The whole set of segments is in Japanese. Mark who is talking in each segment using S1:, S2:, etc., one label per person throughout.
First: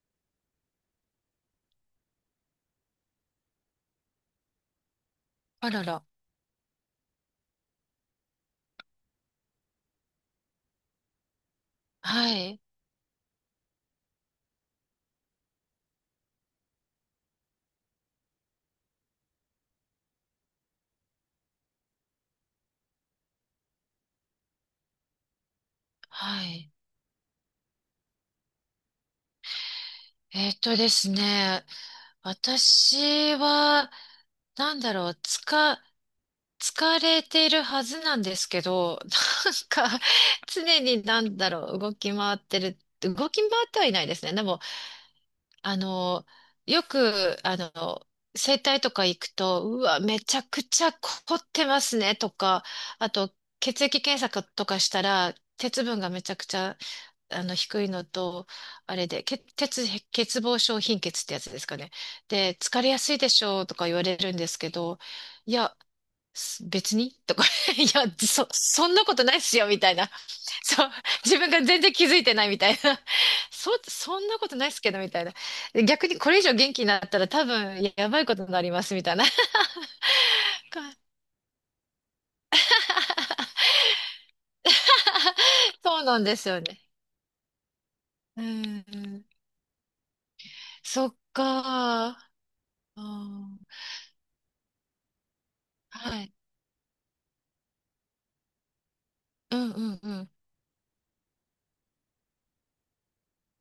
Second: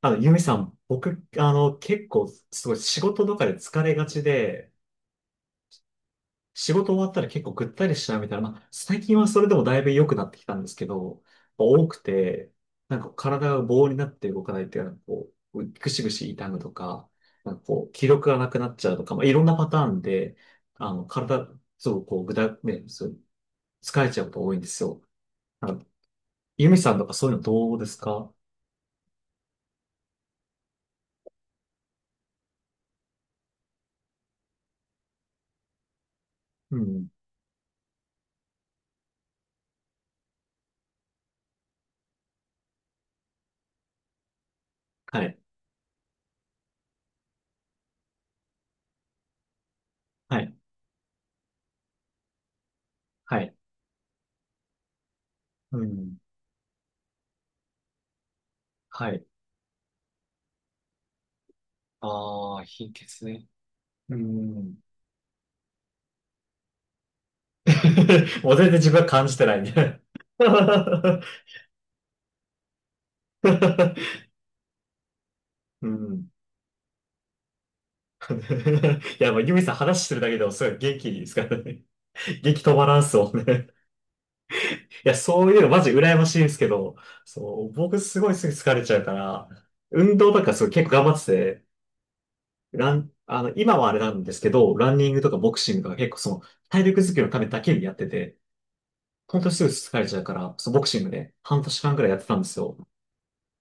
S1: ゆみさん、僕、結構、すごい仕事とかで疲れがちで、
S2: あらら。
S1: 仕事終わったら結構ぐったりしちゃうみたいな、まあ、最近はそれでもだいぶ良くなってきたんですけど、多く
S2: は
S1: て、
S2: い。
S1: なんか体が棒になって動かないっていうのは、こう、ぐしぐし痛むとか、なんかこう、気力がなくなっちゃうとか、まあ、いろんなパターンで、体、そう、こう、ね、そう、疲れちゃうこと多いんですよ。あの、
S2: は
S1: ゆ
S2: い。
S1: みさんとかそういうのどうですか？
S2: ですね。私は、なんだろう、つか、
S1: う
S2: 疲
S1: ん。
S2: れているはずなんですけど、なんか、常に動き回ってはいないですね。でも、
S1: はい。
S2: あの、よく、整体とか行くと、うわ、めち
S1: は
S2: ゃ
S1: い。
S2: くちゃ凝ってますね、とか、あと、
S1: はい。
S2: 血液検査とかしたら、
S1: う
S2: 鉄分が
S1: ん。
S2: めちゃくちゃ低いのと、あれ
S1: は
S2: で、
S1: い。
S2: け鉄、欠乏症貧血ってやつですかね。で、
S1: ああ、
S2: 疲れ
S1: 貧
S2: やすい
S1: 血
S2: でし
S1: ね。
S2: ょうとか言わ
S1: うー
S2: れるんですけ
S1: ん。
S2: ど、いや、す別にとか、いや、
S1: もう全然
S2: そ
S1: 自
S2: ん
S1: 分
S2: な
S1: は
S2: こと
S1: 感
S2: な
S1: じ
S2: いっ
S1: てな
S2: す
S1: い
S2: よ、みたい
S1: ね。
S2: な。そう、自分が全然気づいてないみたいな。そんなことないっすけど、みたいな。で
S1: う
S2: 逆に
S1: ん。
S2: これ以上元気になったら多分やばいことになります、みたい
S1: い
S2: な。
S1: や、もうユミさん話してるだけでもすごい元気ですからね。元気止まらんっすもんね。いや、そういうのマジ
S2: そう
S1: 羨
S2: なん
S1: まし
S2: で
S1: いんで
S2: す
S1: す
S2: よ
S1: け
S2: ね。
S1: ど、そう、僕すごい
S2: う
S1: すぐ疲れちゃうか
S2: ん。
S1: ら、運動とかすごい結構頑
S2: そ
S1: 張
S2: っ
S1: ってて、
S2: か。あー、
S1: 今はあれなんですけど、ランニングとかボクシングとか結構
S2: は
S1: そ
S2: い。
S1: の体力づくりのためだけにやってて、本当に
S2: う
S1: すぐ
S2: んう
S1: 疲
S2: ん
S1: れ
S2: う
S1: ちゃう
S2: ん。
S1: から、そう、ボクシングで半年間くらいやってたんですよ。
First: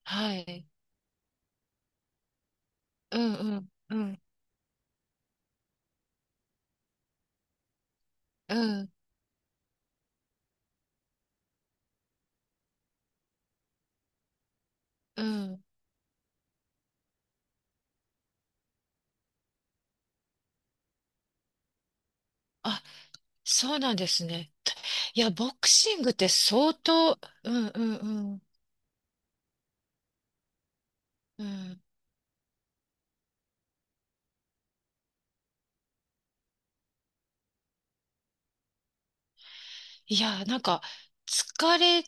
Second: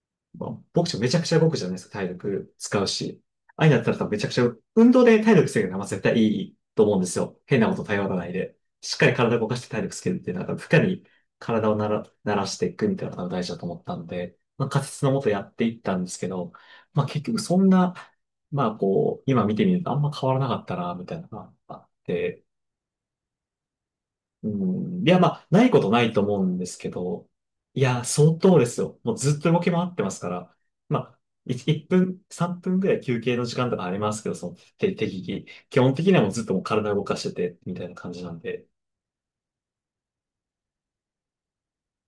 S2: は
S1: まあ、
S2: い。
S1: ボクシングめちゃくちゃ動くじゃないですか、体力使う
S2: う
S1: し。
S2: んう
S1: ああい
S2: ん
S1: うのやった
S2: う
S1: ら多分め
S2: ん
S1: ちゃくちゃ、運動で体力つけるのは絶対いいと思うんですよ。変なこと頼らない
S2: う
S1: で。
S2: ん
S1: しっかり体を動かして体力つけるっていうのは、負荷に体を慣らしていくみたいなのが大事だと思ったんで、まあ、仮説のも
S2: う
S1: とやっ
S2: ん。
S1: ていったんですけど、まあ結局そんな、まあこう、今見てみるとあんま変わらなかったな、みたいなのがあって、
S2: あ、そうなんです
S1: う
S2: ね。
S1: ん。いや、
S2: い
S1: ま
S2: や、
S1: あ、
S2: ボ
S1: な
S2: ク
S1: いこと
S2: シ
S1: な
S2: ング
S1: い
S2: っ
S1: と
S2: て
S1: 思うんで
S2: 相
S1: すけ
S2: 当、
S1: ど、
S2: うんう
S1: い
S2: ん
S1: や、
S2: う
S1: 相
S2: ん
S1: 当ですよ。もうずっと動き回ってますから、まあ、
S2: うん。
S1: 1分、3分ぐらい休憩の時間とかありますけど、その、適宜。基本的にはもうずっともう体動かしてて、みたいな感じなんで。
S2: いや、なんか、疲れ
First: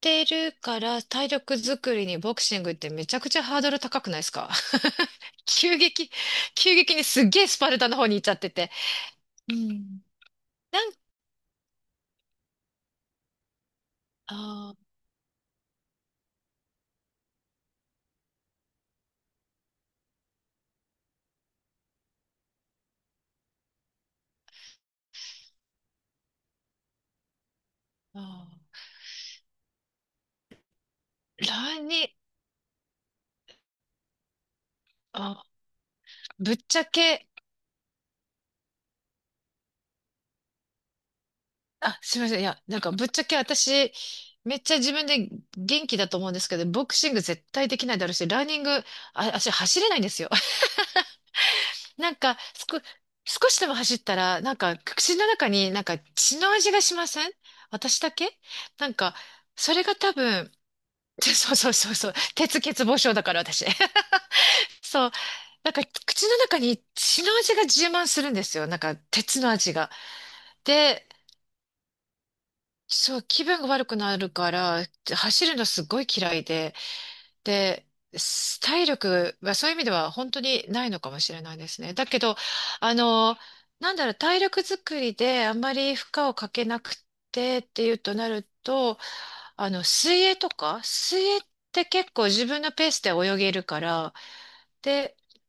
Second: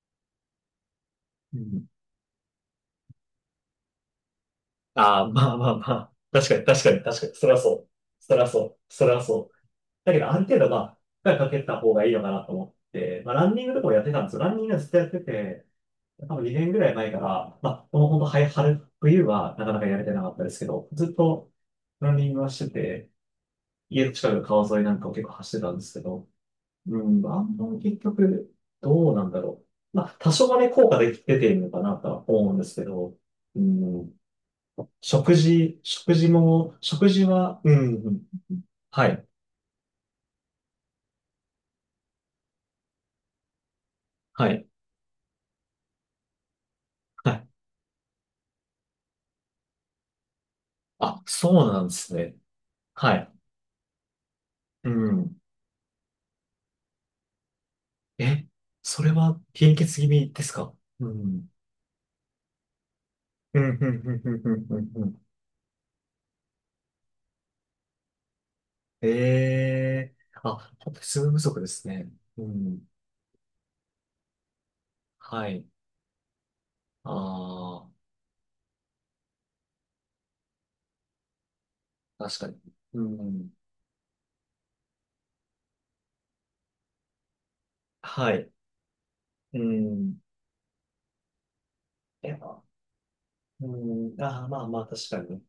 S2: てるから体
S1: う
S2: 力
S1: ん。
S2: 作りにボクシングってめちゃくちゃハードル高くないですか？
S1: ああ、まあまあ
S2: 急
S1: ま
S2: 激、
S1: あ。確かに、
S2: 急
S1: 確か
S2: 激
S1: に、
S2: に
S1: 確
S2: す
S1: か
S2: っ
S1: に。
S2: げ
S1: そ
S2: え
S1: りゃ
S2: スパ
S1: そ
S2: ルタの方に行っ
S1: う。
S2: ちゃ
S1: そ
S2: っ
S1: りゃ
S2: て
S1: そ
S2: て。
S1: う。そりゃそ
S2: う
S1: う。
S2: ん。
S1: だけど、ある程度、ま
S2: なん
S1: あ、
S2: か、
S1: 負荷かけた方がいいのかなと思って、まあ、ランニングとかもやってたんです
S2: あ
S1: よ。ランニング
S2: ー
S1: はずっとやってて、多分2年ぐらい前から、まあ、この本当、はい、春、冬はなかなかやれてなかったですけど、ずっとランニングはしてて、家の近くの川沿いなんかを結構走ってたんですけど、うん、あんまり結
S2: あ
S1: 局、どうなんだろう。まあ、多少はね、効果で出
S2: ー
S1: ているのか
S2: ラ
S1: なと
S2: ニ、
S1: は思うんですけど、うん、
S2: あ、ぶっちゃ
S1: 食事
S2: け、
S1: は、うん、うんはい、
S2: あ、すみません。いや、なんかぶっちゃけ私、
S1: は
S2: めっ
S1: い、
S2: ちゃ自分で元気だと思うんですけど、ボクシング
S1: は
S2: 絶
S1: い。
S2: 対できないだろうし、ランニング、あ、足走れないんですよ。
S1: あ、そうなんで
S2: な
S1: す
S2: ん
S1: ね。
S2: か、すこ、
S1: はい。
S2: 少しでも走ったら、なんか、
S1: う
S2: 口の
S1: ん。
S2: 中になんか血の味がしません？私だけ？
S1: え、
S2: なん
S1: それ
S2: か、
S1: は貧
S2: それが
S1: 血気
S2: 多
S1: 味です
S2: 分、
S1: か？う ん。
S2: そうそうそうそう、鉄欠乏症だから
S1: うん、
S2: 私。
S1: うん、うん、うん、う ん、うんう
S2: そう、
S1: ん。
S2: なんか口の中に血の味が充満するんですよ。なんか、鉄の味
S1: え
S2: が。
S1: えあ、本当に
S2: で、
S1: 睡眠不足ですね。うん。
S2: そう、気分が悪くなるから、走
S1: は
S2: るの
S1: い。
S2: すごい嫌いで、
S1: あ
S2: で、す体力はそういう意味では本当にないのかもしれないですね。だけ
S1: あ、
S2: ど、
S1: 確かに。
S2: あ
S1: う
S2: の、
S1: ん。
S2: 体力作りであんまり負荷をかけなくてっていうとな
S1: は
S2: る
S1: い。
S2: と、
S1: うん。
S2: 水泳とか、水泳って結構
S1: やっ
S2: 自分
S1: ぱ、
S2: のペースで泳げる
S1: う
S2: から、
S1: ん。ああ、まあまあ、確
S2: で、
S1: かに。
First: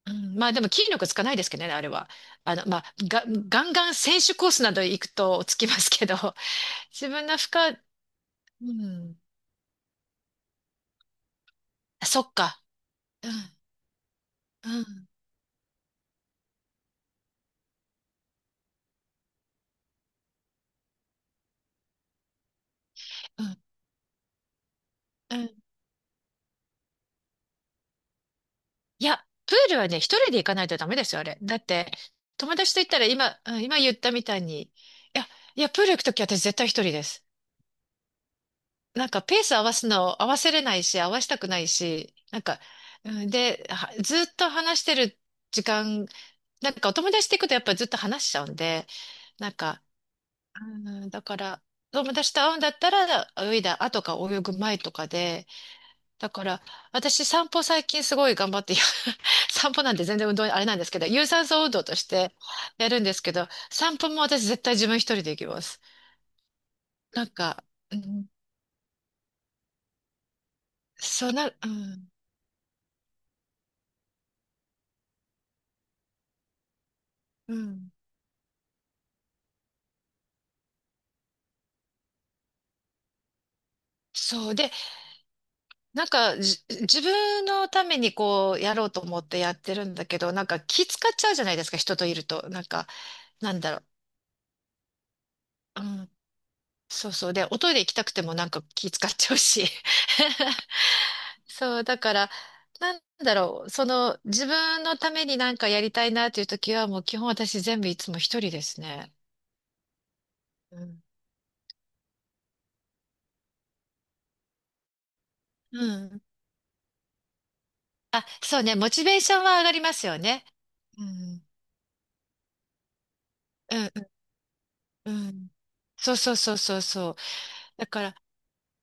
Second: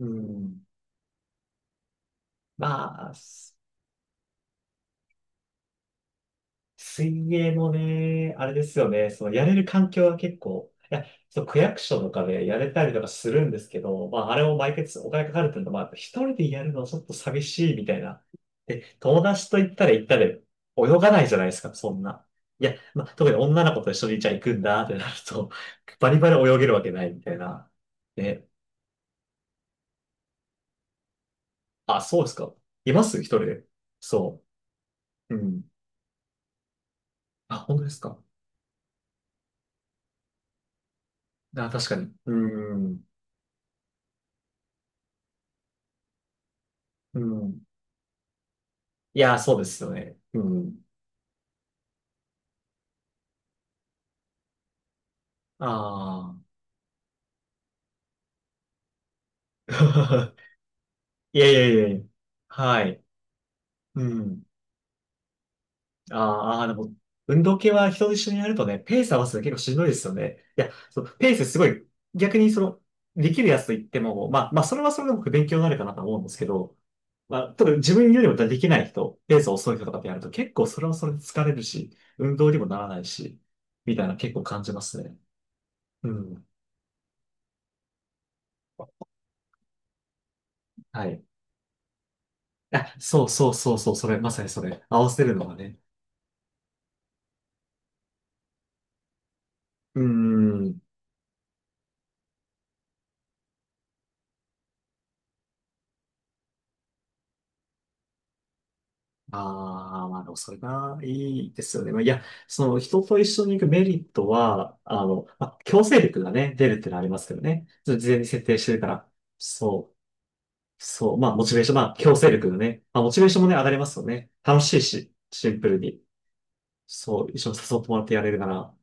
S1: う
S2: うん、まあで
S1: ん。
S2: も筋力つかないですけどね、あれは。あ
S1: ま
S2: の、まあ、
S1: あ、
S2: が、ガンガン選手コースなど行くとつきますけど、自分
S1: 水
S2: の負
S1: 泳も
S2: 荷、
S1: ね、あれで
S2: う
S1: すよね。
S2: ん。
S1: そのやれる環境は結構、いや、そう、区役所と
S2: そ
S1: か
S2: っ
S1: でや
S2: か。
S1: れたりとか
S2: う
S1: す
S2: ん、
S1: るんですけど、まあ、あれも
S2: う
S1: 毎月
S2: ん、
S1: お金かかるっていうのは、まあ、一人でやるのはちょっと寂しいみたいな。で、友達と行ったら行ったで、泳がないじゃないですか、そんな。いや、まあ、特に
S2: うん、
S1: 女の子と一緒にじゃあ行くんだってなる
S2: う
S1: と、
S2: ん。
S1: バリバリ泳げるわけないみたいな。ね、
S2: いや、プールはね、一人で行かないとダメですよ、あれ。だって、
S1: あ、そうですか。
S2: 友達と行っ
S1: い
S2: た
S1: ま
S2: ら
S1: す一
S2: 今、
S1: 人
S2: うん
S1: で。
S2: 今言ったみた
S1: そ
S2: いに、や、
S1: う。う
S2: い
S1: ん。
S2: や、プール行くとき私絶対一人です。
S1: あ、本当ですか。
S2: なんか、ペース合わすの合わせれないし、合わしたくない
S1: あ、確かに。
S2: し、
S1: う
S2: なんか、
S1: ん。
S2: うんで、はずっと話してる時間、なんかお友
S1: う
S2: 達と行くとや
S1: ん。
S2: っぱずっと話しちゃうんで、
S1: いや、
S2: なん
S1: そうです
S2: か、
S1: よね。う
S2: う
S1: ん。
S2: ん、だから、友達と会うんだったら、泳いだ後か泳ぐ前とかで、だ
S1: あ
S2: から、私散歩最近すごい頑張って、いや
S1: あ。
S2: 散歩なんて全然 運動あれなんですけど、有
S1: い
S2: 酸
S1: やい
S2: 素
S1: や
S2: 運
S1: い
S2: 動
S1: やい
S2: と
S1: や。
S2: して
S1: は
S2: やる
S1: い。
S2: んですけど、散
S1: う
S2: 歩も
S1: ん。
S2: 私絶対自分一人で行きます。
S1: あーあー、でも、
S2: なん
S1: 運動
S2: か、
S1: 系は
S2: う
S1: 人と一
S2: ん、
S1: 緒にやるとね、ペース合わせるの結構しんどいですよね。いや、そう、
S2: そ
S1: ペ
S2: う
S1: ース
S2: な、
S1: すご
S2: う
S1: い、
S2: ん、
S1: 逆にその、できるやつと言っても、まあ、それはそれでも勉強になるかなと思うんですけど、まあ、
S2: う
S1: ただ
S2: ん。
S1: 自分よりもできない人、ペース遅い人とかでやると結構それはそれで疲れるし、運動にもならないし、みたいな結構
S2: そう。
S1: 感
S2: で、
S1: じますね。うん。
S2: 自分のためにこう、やろうと思ってやってるんだけど、なんか気使
S1: は
S2: っ
S1: い。
S2: ちゃうじゃないですか、人といると。なんか、
S1: あ、そうそ
S2: な
S1: う
S2: んだ
S1: そう
S2: ろ
S1: そう、それ、まさにそれ、合わせるのがね。
S2: う。うん。そうそう。で、おトイレ行きたくてもなんか気使っちゃうし。
S1: うー ん。
S2: そう、だから、なんだろう、その、自分のためになんかやりたいなという時は、もう基本私全部いつも一人ですね。
S1: ああ、まあでもそれ
S2: う
S1: が
S2: ん。
S1: いいですよね。まあ、いや、その人と一緒に行くメリットは、まあ、
S2: う
S1: 強制
S2: ん。
S1: 力がね、出るっていうのはありますけどね。それ事前
S2: あ、
S1: に設定
S2: そう
S1: して
S2: ね、
S1: るか
S2: モチ
S1: ら。
S2: ベーションは上がり
S1: そ
S2: ま
S1: う、
S2: すよね。う
S1: そう。まあ、
S2: ん。
S1: モチベーション、まあ、強制力のね。まあ、モチベーションもね、上が
S2: う
S1: りますよ
S2: ん。
S1: ね。楽しい
S2: う
S1: し、
S2: ん。う
S1: シ
S2: ん、
S1: ンプルに。
S2: そうそうそうそうそう。
S1: そう、一緒に誘っ
S2: だ
S1: ても
S2: か
S1: らって
S2: ら、
S1: やれるなら。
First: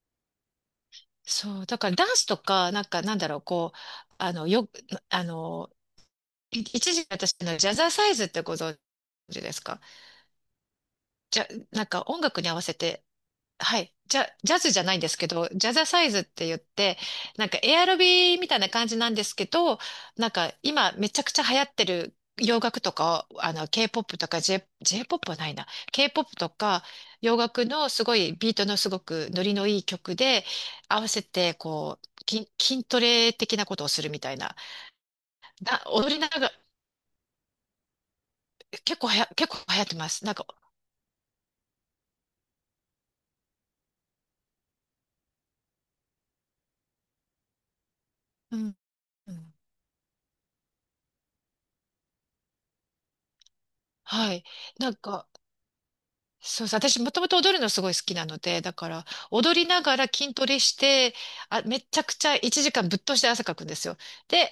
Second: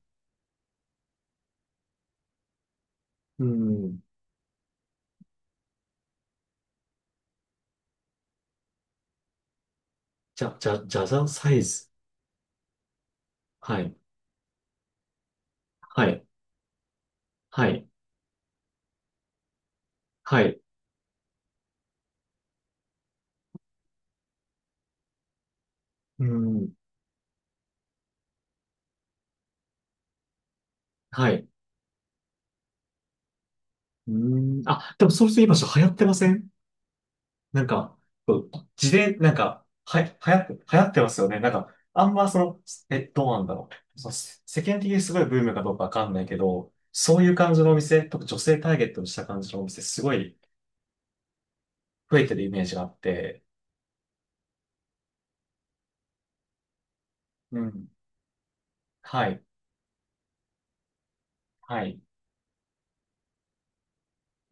S2: そう、だからダンスとか、なんかなんだろう、
S1: う
S2: こう、
S1: ん。
S2: あの、よ、あの、い一時私のジャザーサイズってご存知ですか？
S1: じゃじゃん
S2: じゃ、
S1: サイ
S2: なん
S1: ズ。
S2: か音楽に合わせて、は
S1: は
S2: い。
S1: い、
S2: じゃ、ジャズじゃないんですけど、ジャザサ
S1: は
S2: イズっ
S1: い、
S2: て言って、なんか
S1: は
S2: エア
S1: い、
S2: ロビみたいな感じなんですけど、なん
S1: は
S2: か
S1: い。
S2: 今めちゃくちゃ流行ってる洋楽とか、あの、K-POP とか J-POP はないな。
S1: うー
S2: K-POP と
S1: ん、
S2: か洋楽のすごいビートのすごくノリのいい曲で合わせ
S1: はい。
S2: てこう、筋トレ的なことをする
S1: う
S2: みたいな。
S1: ん。あ、でもそれと今ちょっと流行ってま
S2: 踊り
S1: せ
S2: なが
S1: ん？
S2: ら、
S1: なんか、こう自伝、なん
S2: 結構
S1: か、
S2: 流行ってます。なんか、
S1: 流行ってますよね。なんか、あんまその、え、どうなんだろう。その、世世間的にすごいブームかどうかわかんないけど、そういう感じのお店、特に女性
S2: う
S1: タ
S2: ん。
S1: ーゲットにした
S2: う
S1: 感じ
S2: ん、
S1: のお店、すごい増えてるイメージがあって、
S2: はい。なんか、そうそう、私もともと踊
S1: う
S2: るのす
S1: ん。
S2: ごい好きなので、だから
S1: はい、
S2: 踊りながら筋トレして、あ、め
S1: は
S2: ち
S1: い、
S2: ゃくちゃ1時間ぶっ通して汗かくんですよ。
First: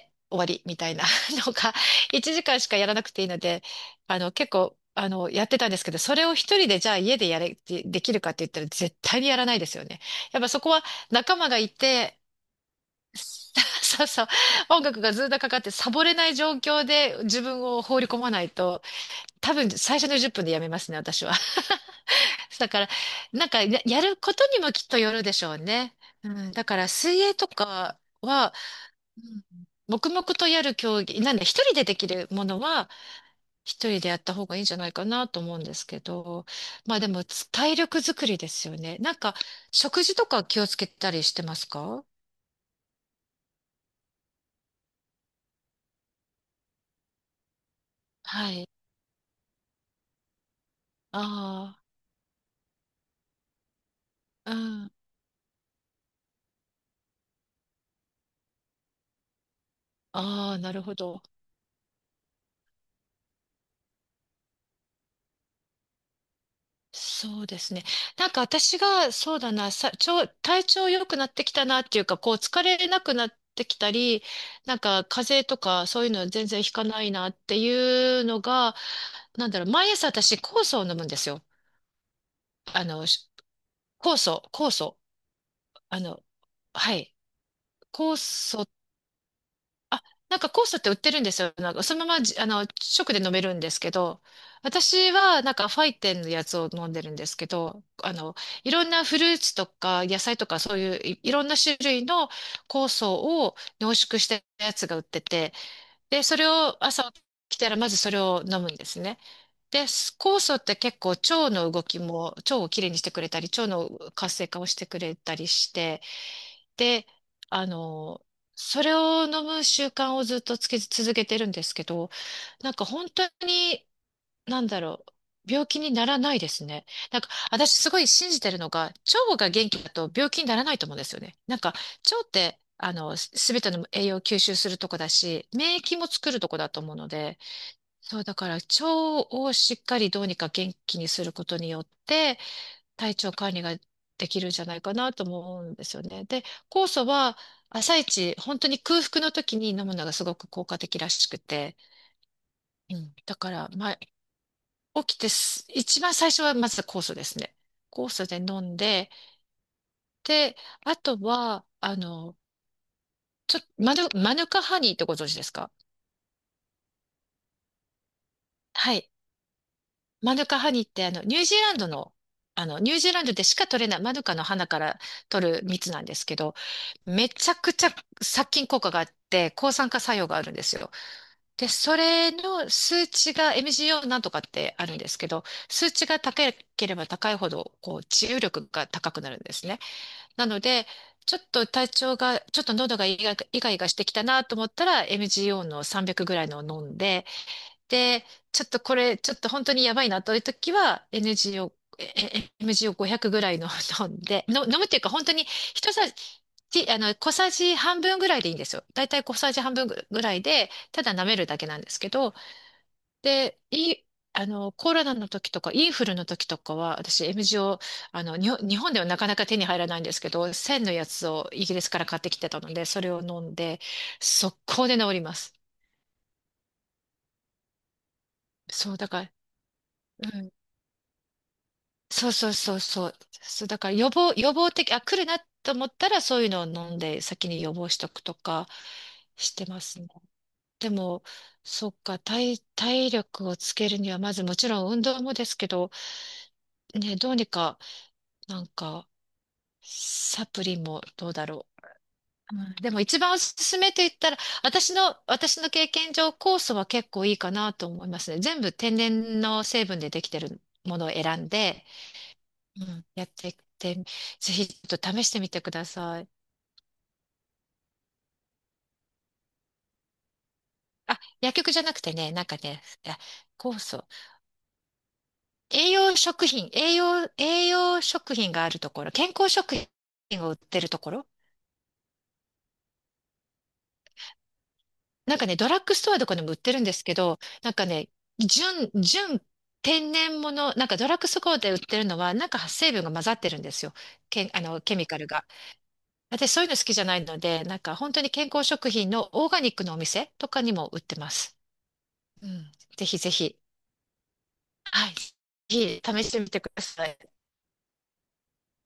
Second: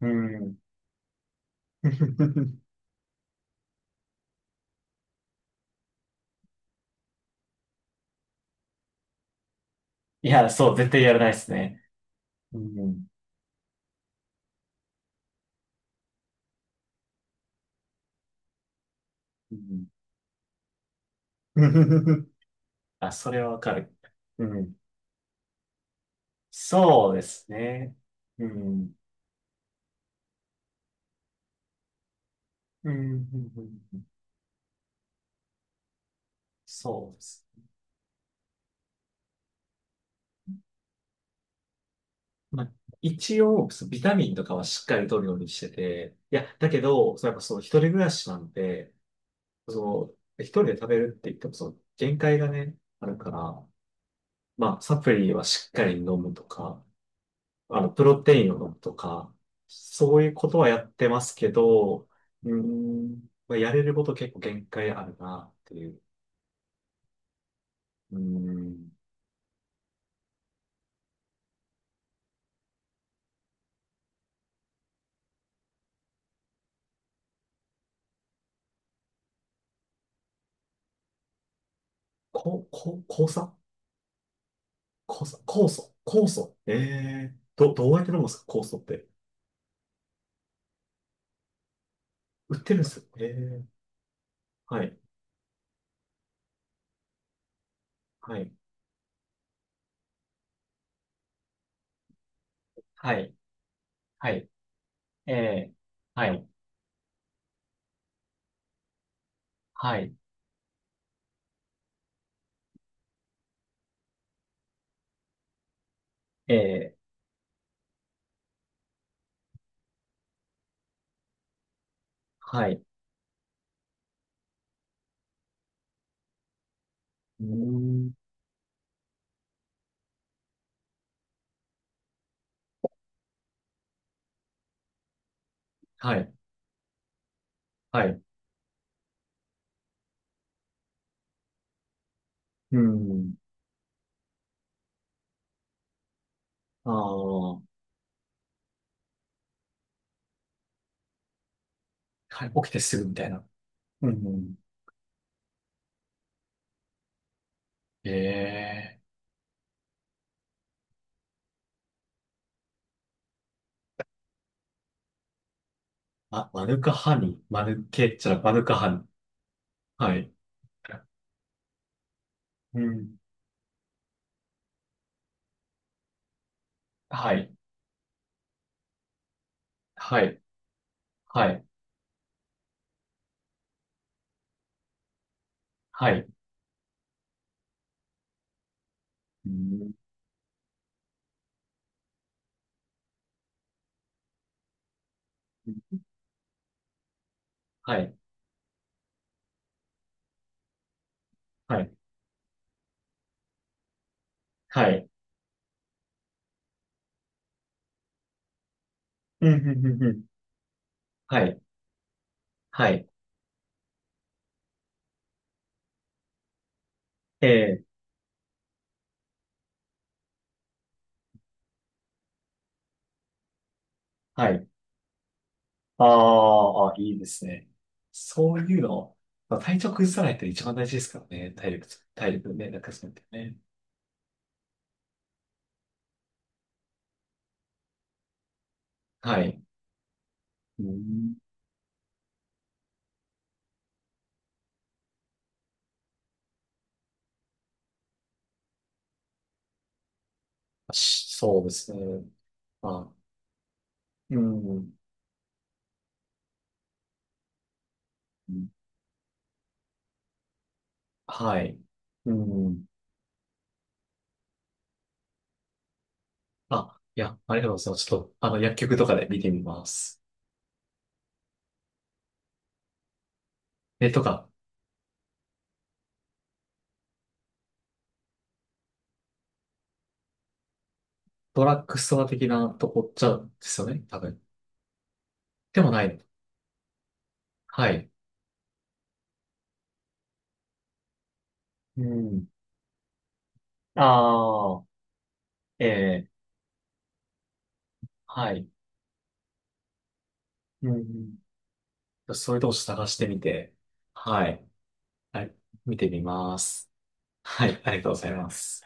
S1: う
S2: 終わ
S1: ん。
S2: りみたいな のが、1時 間しかやらなくていいので、結構、やってたんですけど、それを一人でじゃあ家でやれ、でできるかって言ったら絶対にやらないですよね。
S1: い
S2: やっぱ
S1: や、
S2: そこ
S1: そう、
S2: は
S1: 絶対やらない
S2: 仲
S1: で
S2: 間
S1: す
S2: がい
S1: ね。
S2: て、
S1: うん。
S2: そうそう、音楽がずっとかかってサボれない状況で自分を放り込まないと、多
S1: う
S2: 分
S1: ん。
S2: 最初の10分でやめますね、私は。だから、
S1: あ、それはわかる。
S2: やるこ
S1: う
S2: とにも
S1: ん。
S2: きっとよるでしょうね。うん、だから、
S1: そう
S2: 水
S1: で
S2: 泳と
S1: すね。
S2: か
S1: う
S2: は、
S1: ん。
S2: うん、黙々とやる競技、なんで、一人でできるものは、
S1: うん。うん
S2: 一
S1: う
S2: 人
S1: ん
S2: でやった方がいいんじゃないかなと思うんですけど、まあで
S1: そうで
S2: も、
S1: す。
S2: つ体力づくりですよね。なんか、食事とか気をつけたりしてますか？
S1: まあ、一応、そうビタミンとかはしっかり取るようにしてて、いや、だけど、そうやっぱそう、一人暮らしな
S2: は
S1: ん
S2: い。
S1: で、そう、一人で食べるって言っても、そ
S2: あ
S1: う、限界がね、あるから、
S2: あ、う
S1: まあ、
S2: ん。
S1: サプリはしっかり飲むとか、プロテインを飲むとか、そういうこ
S2: あ
S1: と
S2: あ、
S1: は
S2: な
S1: や
S2: る
S1: っ
S2: ほ
S1: て
S2: ど。
S1: ますけど、うーん、まあ、やれること結構限界あるな、っていう。
S2: そうですね。
S1: うー
S2: なんか私
S1: ん、
S2: が、そうだな、さ、ちょ、体調良くなってきたなっていうか、こう疲れなくなってきたり、なんか風邪とかそういうの全然ひかないなっていうのが、なんだろう、毎朝私酵素を飲むんですよ。あの、
S1: 酵
S2: し
S1: 素
S2: 酵素、
S1: 酵素酵素
S2: あの、
S1: 酵素
S2: はい。
S1: ええー、どうやって飲
S2: 酵
S1: むんですか酵
S2: 素、
S1: 素って？
S2: あ、なんか酵素って売ってるんですよ。なんかそのままじ、あ
S1: 売っ
S2: の、直
S1: てるんですよ。
S2: で飲めるん
S1: え
S2: です
S1: え
S2: けど、
S1: はい、
S2: 私はなんかファイテンのやつを飲んでるんですけど、あの、
S1: はい、
S2: いろんなフルーツとか野菜とかそういういろんな種類の酵素
S1: はい、
S2: を濃縮し
S1: は
S2: た
S1: い、
S2: やつが売ってて、
S1: えー、
S2: で、
S1: は
S2: そ
S1: い、
S2: れを朝起きたらまずそれを飲むんですね。で、
S1: はい、
S2: 酵素って結構腸の動きも、腸をきれいにしてくれたり、腸の活性化をしてくれたりして、
S1: えー、
S2: で、あの、それを飲む習慣をずっとつけ続けてるんですけど、
S1: は
S2: なん
S1: い、
S2: か本当に、なんだろう、病気にならないですね。なんか
S1: うー
S2: 私すごい
S1: ん、
S2: 信じてるのが、腸が元気だと病気にならないと思うんですよね。なんか腸って、あの、すべての栄養を吸収するとこだし、免疫も
S1: は
S2: 作
S1: い、
S2: るとこだと思うので、
S1: はい、
S2: そ
S1: う
S2: う、だから腸をしっかりどうにか元気にすることによって、
S1: ー
S2: 体調
S1: ん、
S2: 管理ができるんじゃないかなとも思うんですよね。で、酵
S1: ああ、
S2: 素は
S1: は
S2: 朝一、本当に空腹の時に飲むのがすごく効果的らしくて、
S1: い、起きて
S2: う
S1: すぐみ
S2: ん、
S1: たい
S2: だ
S1: な。
S2: から、ま
S1: うん、
S2: あ、起きてす一番最初はまず酵素ですね。酵素で飲ん
S1: ええ
S2: で、で、あとは、あの、ちょっと、マヌカハニーってご存知ですか？
S1: ー、あ、マヌカハニー、マヌケっゃマヌカハ
S2: は
S1: ニー。
S2: い。
S1: はい、
S2: マヌカハニーってあのニュージーランドの、あの
S1: う
S2: ニュージー
S1: ん、
S2: ランドでしか取れないマヌカの花から取る蜜なんですけど、め
S1: は
S2: ち
S1: い、
S2: ゃくちゃ殺菌効果があって抗酸化作
S1: は
S2: 用が
S1: い、
S2: あるんですよ。
S1: はい、
S2: で、それの数値が MGO なんとかってあるんですけど、数値
S1: は
S2: が
S1: い、
S2: 高ければ高いほどこう治癒力が高くなるん
S1: う
S2: ですね。
S1: ん、
S2: なので、ちょっと体調が、ちょっと喉がイガイガイガイガしてきたなと思ったら MGO の300ぐらいのを飲んで、
S1: はい、
S2: で、ちょっとこれ、ちょっと本当にやばいなという時は、NG を、
S1: はい、
S2: え MG を500ぐらいの 飲んで、の飲
S1: は
S2: むっていう
S1: い、
S2: か本当に一さじ、あの、小さじ半分ぐらいでいいんですよ。だいたい小
S1: うん、
S2: さ
S1: う
S2: じ半
S1: ん、
S2: 分
S1: うん、うん
S2: ぐらいで、ただ舐め
S1: は
S2: るだ
S1: い、
S2: けなんですけど、
S1: はい、
S2: で、いい、あの、コロナの時とか、インフルの時とかは、私、
S1: え
S2: MG を、
S1: ー、
S2: あの、にほん日本ではなかなか手に入らないんですけど、1000のやつをイギリスから買ってきてたので、それを飲んで、
S1: は
S2: 速
S1: い。
S2: 攻で治ります。
S1: ああ、いいですね。そういう
S2: そう、だ
S1: の、
S2: から、
S1: まあ、体調崩さないっ
S2: う
S1: て
S2: ん、
S1: 一番大事ですからね。
S2: そ
S1: 体
S2: うそう
S1: 力ね、
S2: そ
S1: な
S2: う
S1: んかそ
S2: そ
S1: うや
S2: う。
S1: ってね。
S2: そう、だから予防的、あ、来るなと思ったらそういうのを飲んで先に予防しとくとか
S1: は
S2: し
S1: い。
S2: てますね。
S1: う
S2: でも、
S1: ん、
S2: そっか、体力をつけるには、まずもちろん運動もですけど、ね、どうにか、なんか、サプリもどうだ
S1: そう
S2: ろ
S1: ですね。
S2: う。うん、でも
S1: まあ、
S2: 一番おすすめと言った
S1: う
S2: ら、
S1: ん。
S2: 私の経験上、酵素は結構いいかなと思いますね。全部天然の成分でできてるものを選ん
S1: はい。
S2: で、
S1: う
S2: う
S1: ん。
S2: ん、やってって、ぜひちょっと試してみてください。
S1: あ、いや、ありがとうございます。ちょっと、薬局とかで見てみます。
S2: あ、薬局じゃなくてね、なんかね、いや、酵素。
S1: え、とか、
S2: 栄養食品があるところ、健康食品を売ってるところ。
S1: ドラッグストア的なとこっちゃですよね、多分。
S2: なんかね、ド
S1: で
S2: ラッ
S1: も
S2: グ
S1: な
S2: ス
S1: い
S2: トア
S1: の。
S2: とかでも売ってるんですけど、なんか
S1: は
S2: ね、
S1: い。
S2: 純天然物なんかドラッグストアで売って
S1: う
S2: るのは、
S1: ん。
S2: なんか成分が混ざってるんですよ。け、あの、ケミカルが。
S1: ああ、ええ
S2: 私そういうの好きじゃないので、なんか本当に健
S1: は
S2: 康
S1: い。
S2: 食品のオーガニックのお店とかに
S1: う
S2: も売ってま
S1: ん。
S2: す。う
S1: そういうと
S2: ん、
S1: こ
S2: ぜ
S1: 探し
S2: ひ
S1: て
S2: ぜ
S1: み
S2: ひ、
S1: て、はい、
S2: はい、ぜ
S1: はい、見
S2: ひ
S1: てみ
S2: 試してみ
S1: ま
S2: てくだ
S1: す。
S2: さい。
S1: はい、ありがとうございます。